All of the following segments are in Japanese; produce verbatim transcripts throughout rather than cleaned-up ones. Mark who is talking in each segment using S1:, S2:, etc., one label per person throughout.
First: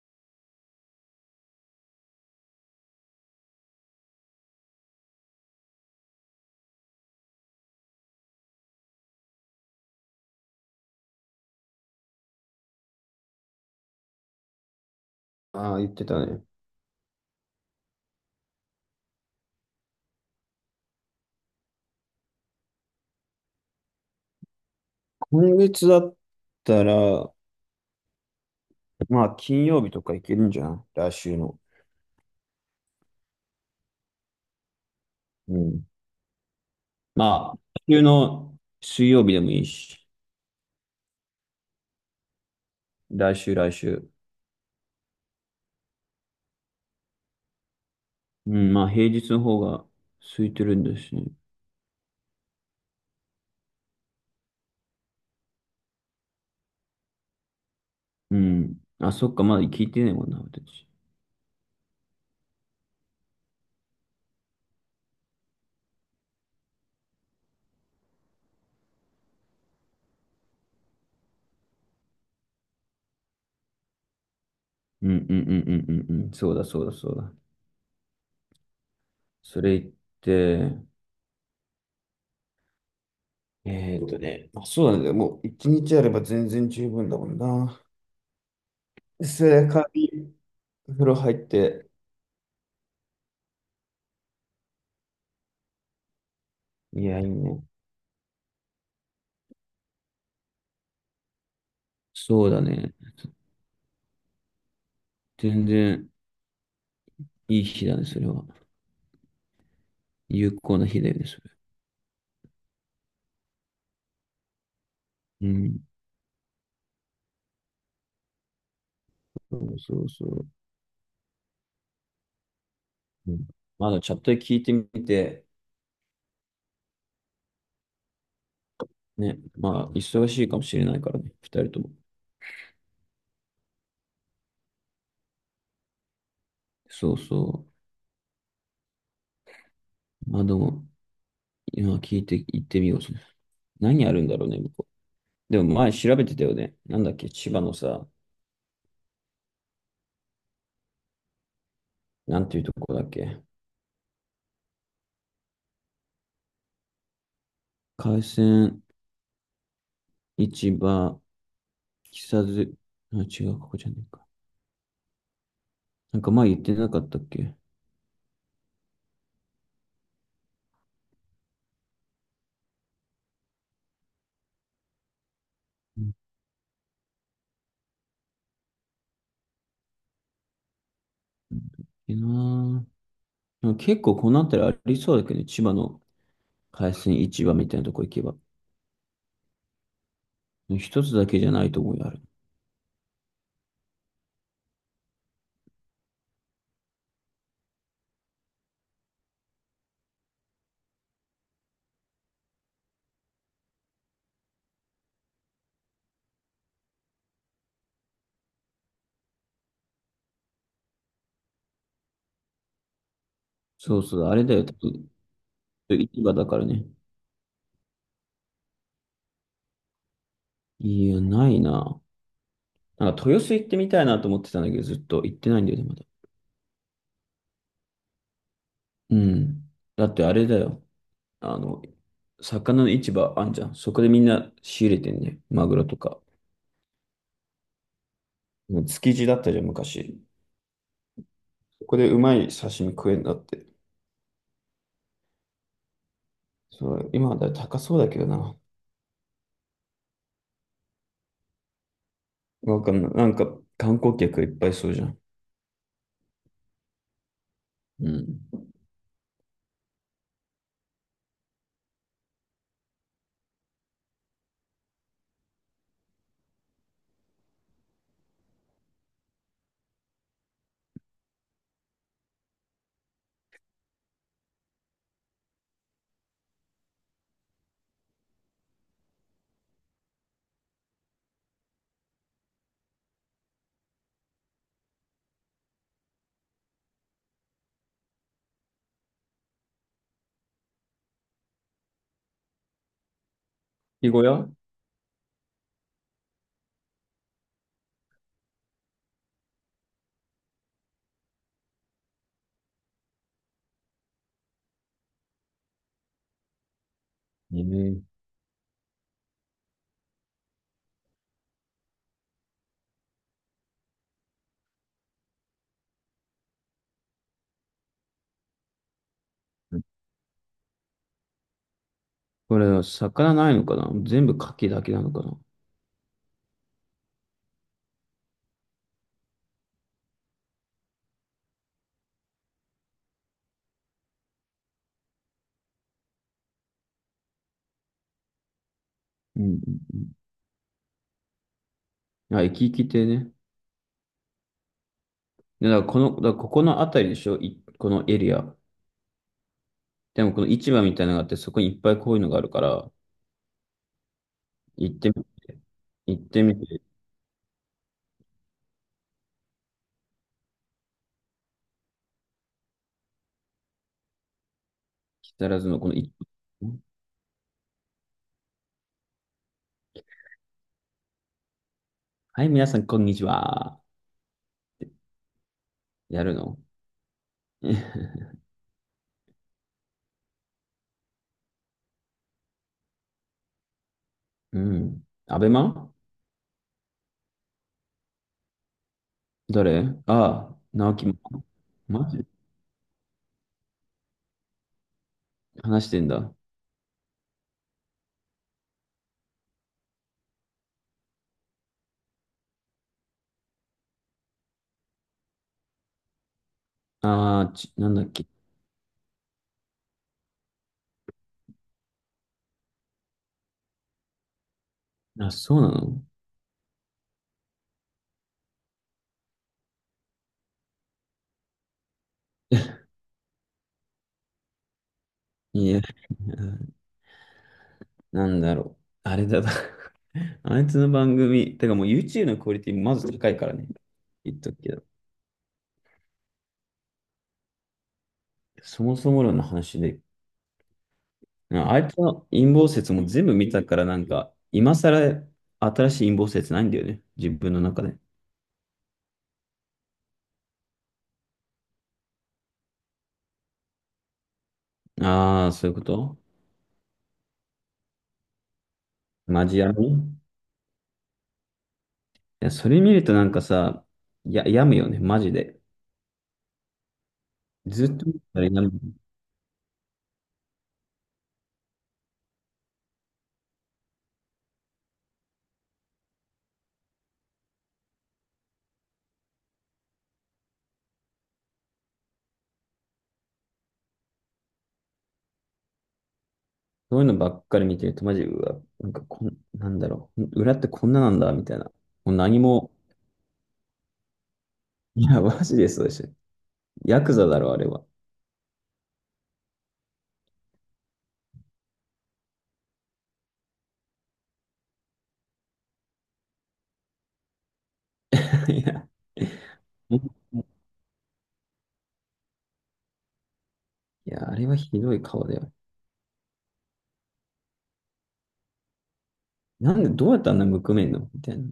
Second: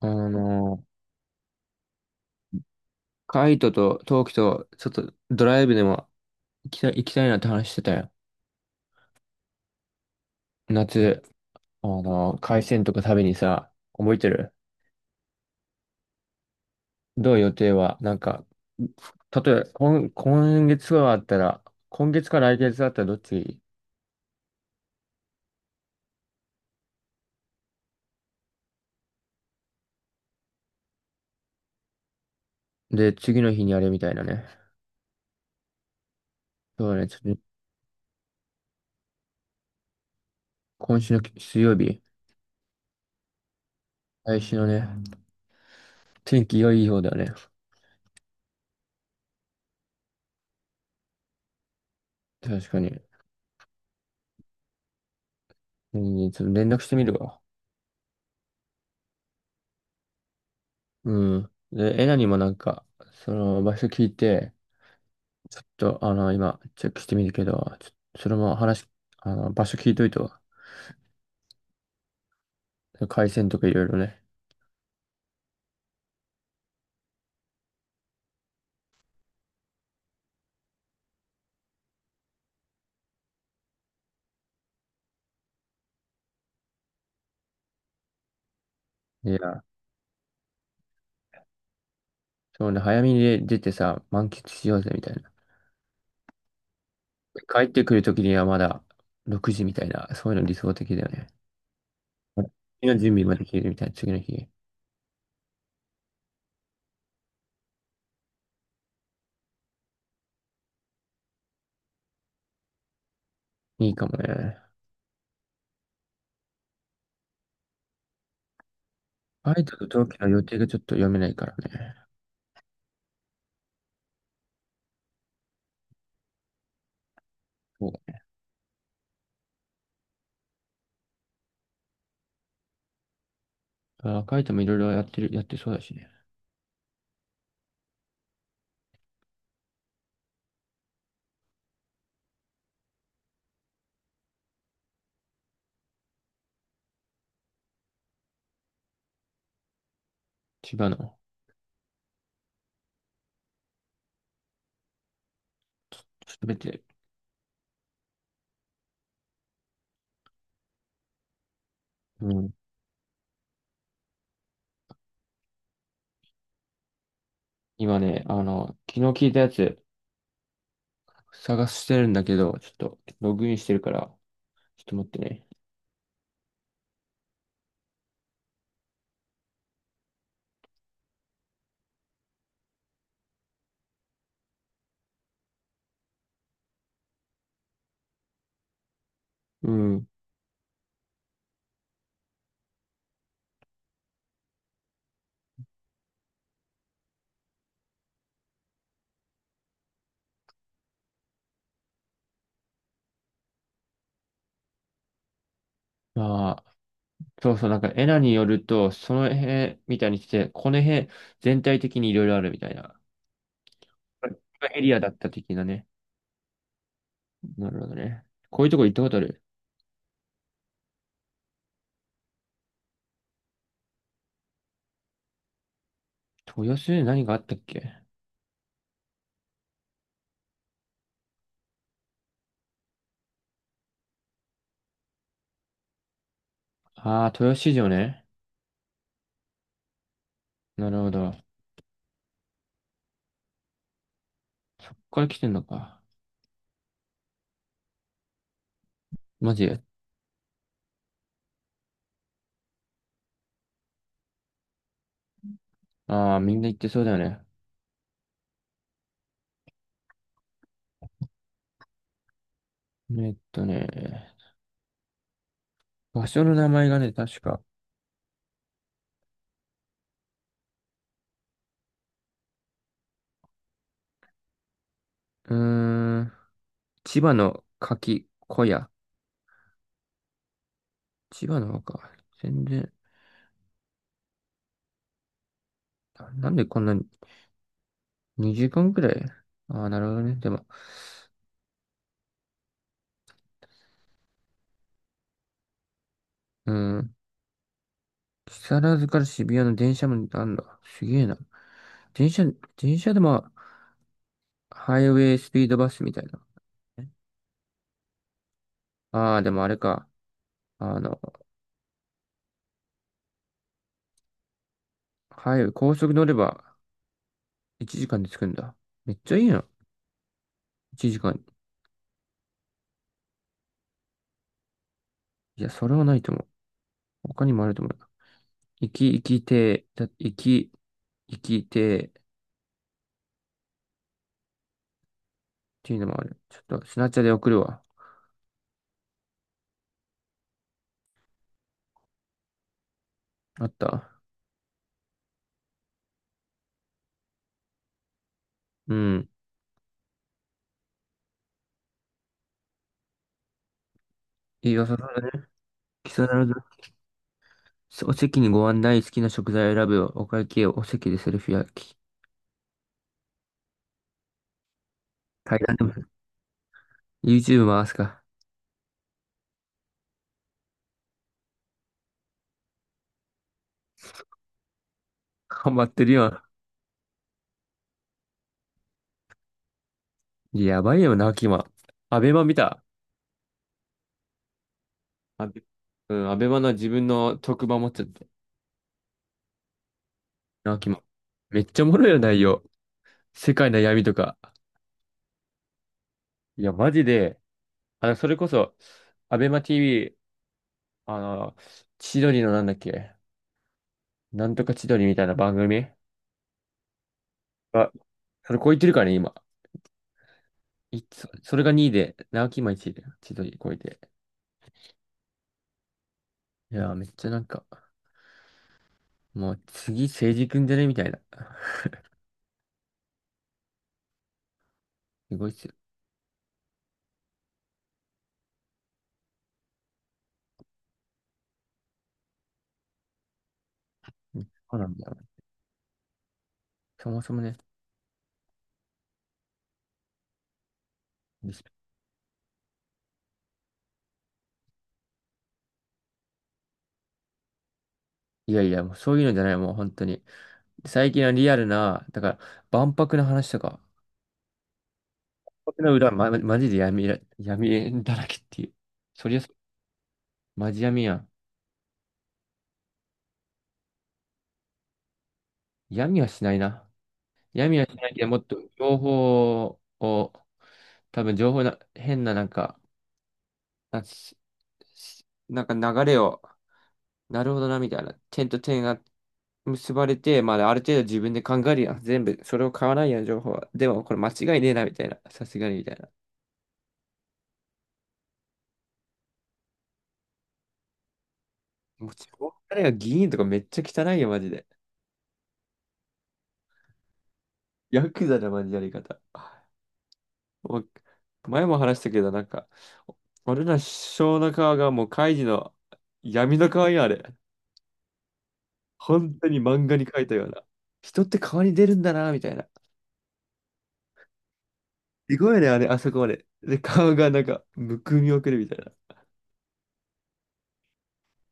S1: あの、カイトとトウキと、ちょっとドライブでも行きたい、行きたいなって話してたよ。夏、あの、海鮮とか食べにさ、覚えてる？
S2: ああ、言ってたね。
S1: どう？予定はなんか、例えば、今、今月はあったら、今月か来月だったらどっち？
S2: 今月だったら、まあ、金曜日とか行けるんじゃない、来週の。
S1: で、次の日にあれみたいなね。
S2: うん。
S1: そうね、ちょっと、
S2: まあ、来週の水曜日でもいいし、
S1: 今週の水曜日、
S2: 来週、来週。
S1: 来週のね、天気良い方だよね。
S2: うん、まあ、平日の方が空いてるんですね。
S1: 確かに。うん、ちょっと連絡してみるわ。
S2: うん。あ、そっか、まだ聞いてないもんな、私。
S1: うん。で、エナにもなんか、その場所聞いて、ちょっと、あの、今、チェックしてみるけど、ちょっとそれも話、あの、場所聞いといてわ、回線とかいろいろね。
S2: うん、うん、うん、うん、うんうん。そうだ、そうだ、そうだ。それ言って、えーっとね、まあ、そうなんだよ。もう、一日あれば全然十分だもんな。
S1: い
S2: そ
S1: や、
S2: れで、帰り、風呂入って、
S1: そうね、早めに出てさ、満喫しようぜ、みたいな。
S2: いや、いいね。
S1: 帰ってくるときにはまだろくじみたいな、そういうの理想的だよね。
S2: そうだ
S1: 次
S2: ね。
S1: の準備までできるみたいな、次の日。
S2: 全然いい日だね、それは。有効な日だよね、それ。
S1: いいかもね。
S2: うん。
S1: カ
S2: そ
S1: イト
S2: う
S1: と
S2: そ
S1: 同
S2: う
S1: 期
S2: そ
S1: の予
S2: う。
S1: 定がちょっと読めないからね。
S2: うん、まあ、のチャットで聞いてみて、
S1: そ
S2: ね、まあ、忙しいかもしれないからね、二人とも。
S1: う。あ、カイトもいろいろやってる、やってそうだしね。
S2: そうそう。まあ、でも、今聞いて行ってみよう。何あるんだろうね、向こう。でも前調べてたよね。なんだっけ、千葉のさ、
S1: 千葉の、
S2: なんていうとこだっけ。
S1: すべて。
S2: 海鮮市場、木
S1: う
S2: 更
S1: ん。
S2: 津、あ、違う、ここじゃねえか。なんか前言ってなかったっけ。
S1: 今ね、あの、昨日聞いたやつ、探してるんだけど、ちょっとログインしてるから、ちょっと待ってね。
S2: うん、いいなぁ。でも結構こうなったらありそうだけどね、千葉の海鮮市場みたいなとこ行けば。
S1: うん。
S2: 一つだけじゃないと思うよ、あれ。
S1: まあ、そうそう、なんかエナによると、その辺みたいにして、この辺全体的にいろいろあるみたいな。
S2: そうそう、あれだよ、多
S1: エリアだ
S2: 分
S1: った的なね。
S2: 市場だからね。
S1: なるほどね。こういうとこ行ったことある？
S2: いや、ないな。なんか豊洲行ってみたいなと思ってたんだけど、ずっと行ってないんだよね、まだ。
S1: 豊洲に何があったっけ？
S2: うん。だってあれだよ。あの、魚の市場あんじゃん。そこでみんな仕入れてんね。マグロとか。
S1: ああー、豊洲市場ね。
S2: もう築地だったじゃん、昔。
S1: なるほど。
S2: そこでうまい刺身食えんだって。
S1: そっから来てんのか。
S2: そう、今はだいぶ高そうだけどな。
S1: マジ？
S2: わかんない。なんか、観光客いっぱいそうじゃん。
S1: ああー、みんな行ってそうだよね。
S2: うん。
S1: えっとね、場所の名前がね、確か。うーん、千葉の柿小屋、千葉の方か。全然、ななんでこんなににじかんくらい？ああー、なるほどね。でも、
S2: 牡蠣小屋。
S1: うん。木更津から渋谷の電車もあんだ。すげえな。電車、電車でも、ハイウェイスピードバスみたいな。
S2: ええ、
S1: ああ、でもあれか。あの、ハイウェイ、高速乗ればいちじかんで着くんだ。めっちゃいいな。いちじかん。
S2: これ、魚ないのかな、全部牡蠣だけなのかな。
S1: いや、それはないと思う。他にもあると思う。行き、行きて、だ、行き、行きて、っていうのもある。ちょっと、スナチャで送るわ。
S2: うんうんうん。あ、生き生きてね。
S1: あった。
S2: でだからこの、だからここのあたりでしょい、このエリア。
S1: うん。
S2: でもこの市場みたいなのがあって、そこにいっぱいこういうのがあるから、
S1: いいよ、
S2: 行
S1: そ
S2: っ
S1: そ
S2: て
S1: ら
S2: み
S1: れね。
S2: て、
S1: 貴
S2: 行っ
S1: 様
S2: て
S1: など、
S2: みて、
S1: お席にご案内、好きな食材を選ぶよ。お会計をお席でセルフ焼き。
S2: 木
S1: 階
S2: 更津
S1: 段
S2: の
S1: で
S2: こ
S1: も、
S2: の市場。
S1: YouTube 回すか。
S2: はい、皆さん、こんにちは。
S1: 頑張ってる
S2: やる
S1: よ。
S2: の。
S1: やばいよな、キマ。アベマ見た。
S2: うん。ア
S1: ア
S2: ベ
S1: ベ、
S2: マ。
S1: うん、アベマの自分の特番持っちゃって。
S2: 誰。ああ、
S1: な、キ
S2: 直
S1: マ。
S2: 樹も。
S1: めっちゃおもろ
S2: マ
S1: いよ、
S2: ジ
S1: 内容。世界の闇とか。
S2: 話してんだ。
S1: いや、マジで、あの、それこそ、アベマ ティーブイ、あの、千鳥のなんだっけ、なんとか千鳥みたいな番組。
S2: ああ、ち、な
S1: あ、
S2: んだっけ。
S1: それ超えてるからね、今。いつ、それがにいで、直木今いちいで、千鳥超えて。
S2: あ、そうなの。
S1: いやー、めっちゃなんか、もう次、政治くんじゃねみたいな。すごいっす
S2: い
S1: よ。
S2: や、なんだろう。あれだな。 あいつの番組、てかもう ユーチューブ のクオリティまず高いからね。言っとくけ
S1: そう
S2: ど。
S1: なんだよね。そもそもね。
S2: そもそも論の話で、
S1: リス
S2: あ
S1: ペ
S2: あいつの陰謀説も全部見たからなんか、今更新しい陰謀説ないんだよね。自分の中で。
S1: いやいや、もうそういうのじゃない、もう本当に。最近はリアルな、だから、万博の話とか、
S2: ああ、
S1: 万
S2: そういうこ
S1: 博の裏、
S2: と。
S1: ま、マジで闇ら、闇だらけっていう。そりゃ
S2: マ
S1: そう、
S2: ジや。い
S1: マジ闇やん。
S2: や、それ見るとなんかさ、や、病むよね。マジで。
S1: 闇はしないな。闇
S2: ず
S1: はし
S2: っと
S1: ない
S2: 見て
S1: けど、も
S2: た
S1: っ
S2: ら
S1: と
S2: 病む。
S1: 情報を、多分情報な、変ななんか、なんかなんか流れを、なるほどな、みたいな。点と点が結ばれて、まあ、ある程度自分で考えるやん。全部、それを買わないやん、情報は。でも、これ間違いねえな、みたいな。さすがに、みたいな。
S2: そういうのばっかり見てると、マジ、うわ、なんかこん、なんだろう、裏ってこんななんだ、みたいな。も
S1: も
S2: う
S1: う、ち
S2: 何
S1: ょ
S2: も。
S1: 彼が議員とかめっちゃ汚いよ、マジで。
S2: いや、マジでそうでしょ。ヤクザだろ、あれは。
S1: ヤクザだ、マジでやり方。もう前も話したけど、なんか、俺ら首相の顔がもう、カイジの闇の顔よ、あれ。
S2: いや、
S1: 本当に漫画
S2: い
S1: に描いたような。人って顔に出るんだな、みたいな。
S2: や、あれはひどい顔だ
S1: す
S2: よ。
S1: ごいね、あれ、あそこまで。で、顔がなんか、むくみをくるみたいな。
S2: なんで、どうやってあんなむくめんのみたいなね。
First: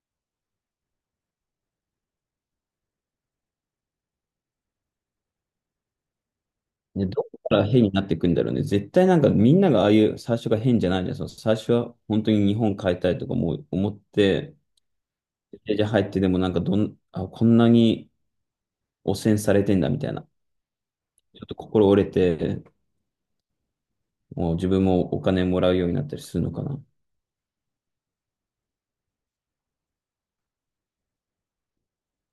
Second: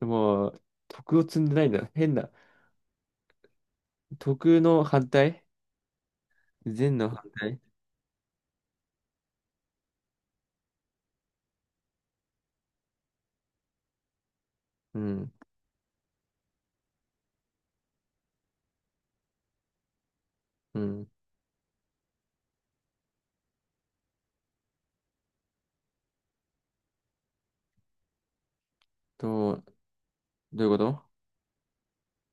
S1: でもう、徳を積んでないんだ。変な。徳の反対、善
S2: で、いや、
S1: の
S2: ど
S1: 反
S2: こか
S1: 対、
S2: ら変になっていくんだろうね。絶対なんかみんながああいう最初が変じゃないじゃん。その最初は本当に日本変えたいとかも思って、
S1: うん。
S2: じゃ入ってでもなんかどん、あ、こんなに汚染されてんだみたいな。
S1: うん。
S2: ちょっと心折れて、もう自分もお金もらうようになったりするのかな。
S1: と、どういうこと？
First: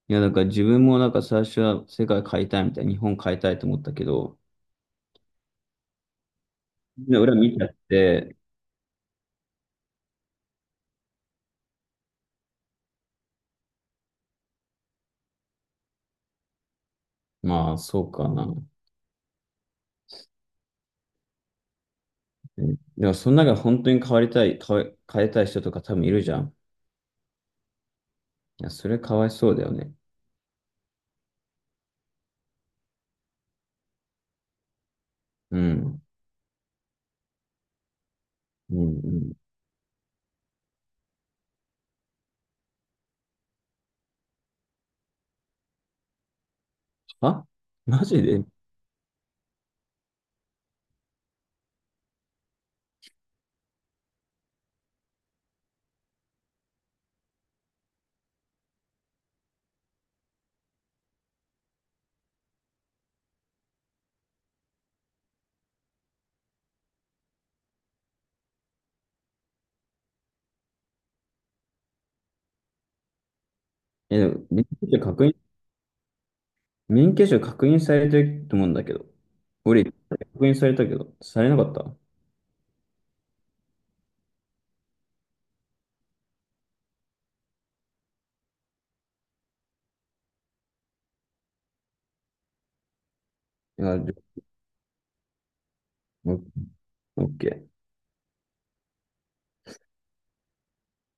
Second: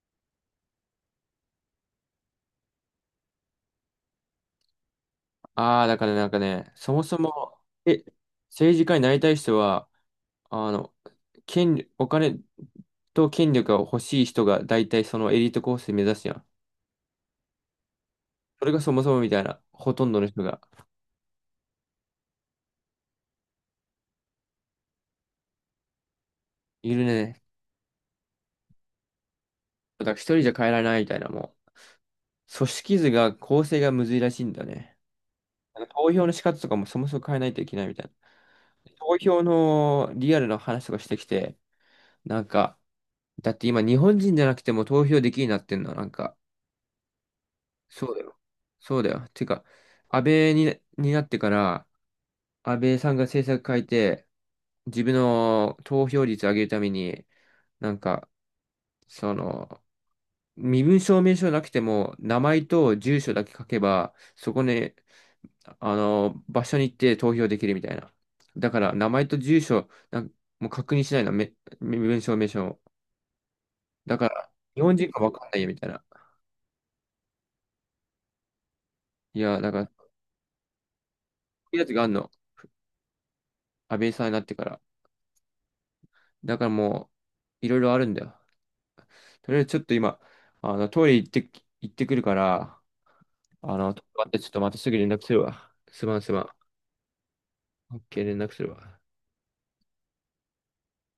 S2: いや、だから自分もなんか最初は世界変えたいみたいな、日本変えたいと思ったけど、
S1: ああー、だからねなんかね、そも
S2: みん
S1: そ
S2: な裏見
S1: も、
S2: ちゃっ
S1: え、
S2: て、
S1: 政治家になりたい人は、あの、権、お金と権力が欲しい人が大体そのエリートコースで目指すやん。
S2: まあそうかな。
S1: そ
S2: う
S1: れがそもそもみたいな、ほとんどの人が
S2: ん。でもその中で本当に変わりたい、変え、変えたい人とか多分いるじゃん。
S1: いるね。
S2: いや、それかわいそうだよね。
S1: だから一人じゃ変えられないみたいな、もう。組織図が構成がむずいらしいんだよね。
S2: う
S1: なんか
S2: ん。
S1: 投票の仕方とかもそもそも変えないといけないみたいな。
S2: うん、う
S1: 投
S2: ん。
S1: 票のリアルな話とかしてきて、なんか、だって今日本人じゃなくても投票できるようになってんの、なんか、
S2: あ、マ
S1: そうだ
S2: ジ
S1: よ。
S2: で。
S1: そうだよ。てか、安倍に、になってから、安倍さんが政策変えて、自分の投票率上げるために、なんか、その、身分証明書なくても、名前と住所だけ書けば、そこにあの、場所に行って投票できるみたいな。だから、名前と住所、なんもう確認しないの、め、め名称、名称。だ
S2: え、で
S1: か
S2: も
S1: ら、
S2: 免
S1: 日
S2: 許
S1: 本
S2: 証
S1: 人か
S2: 確
S1: わ
S2: 認、
S1: かんないよみたいな。
S2: 免許証確認されてると思うんだけど。
S1: いや、だか
S2: 俺、
S1: ら、
S2: 確
S1: こ
S2: 認されたけど、されなかっ
S1: ういう
S2: た。い
S1: やつがあるの。安倍さんになってから。だからもう、いろいろあるんだよ。とりあえずちょっと今、あの、トイレ行ってき、行ってくるから、あの、
S2: や、じゃ
S1: 待って、
S2: あ
S1: ちょっとまたすぐ連絡するわ。すまんす
S2: オ
S1: ま
S2: ッ
S1: ん。
S2: オッケー。
S1: OK、連絡するわ。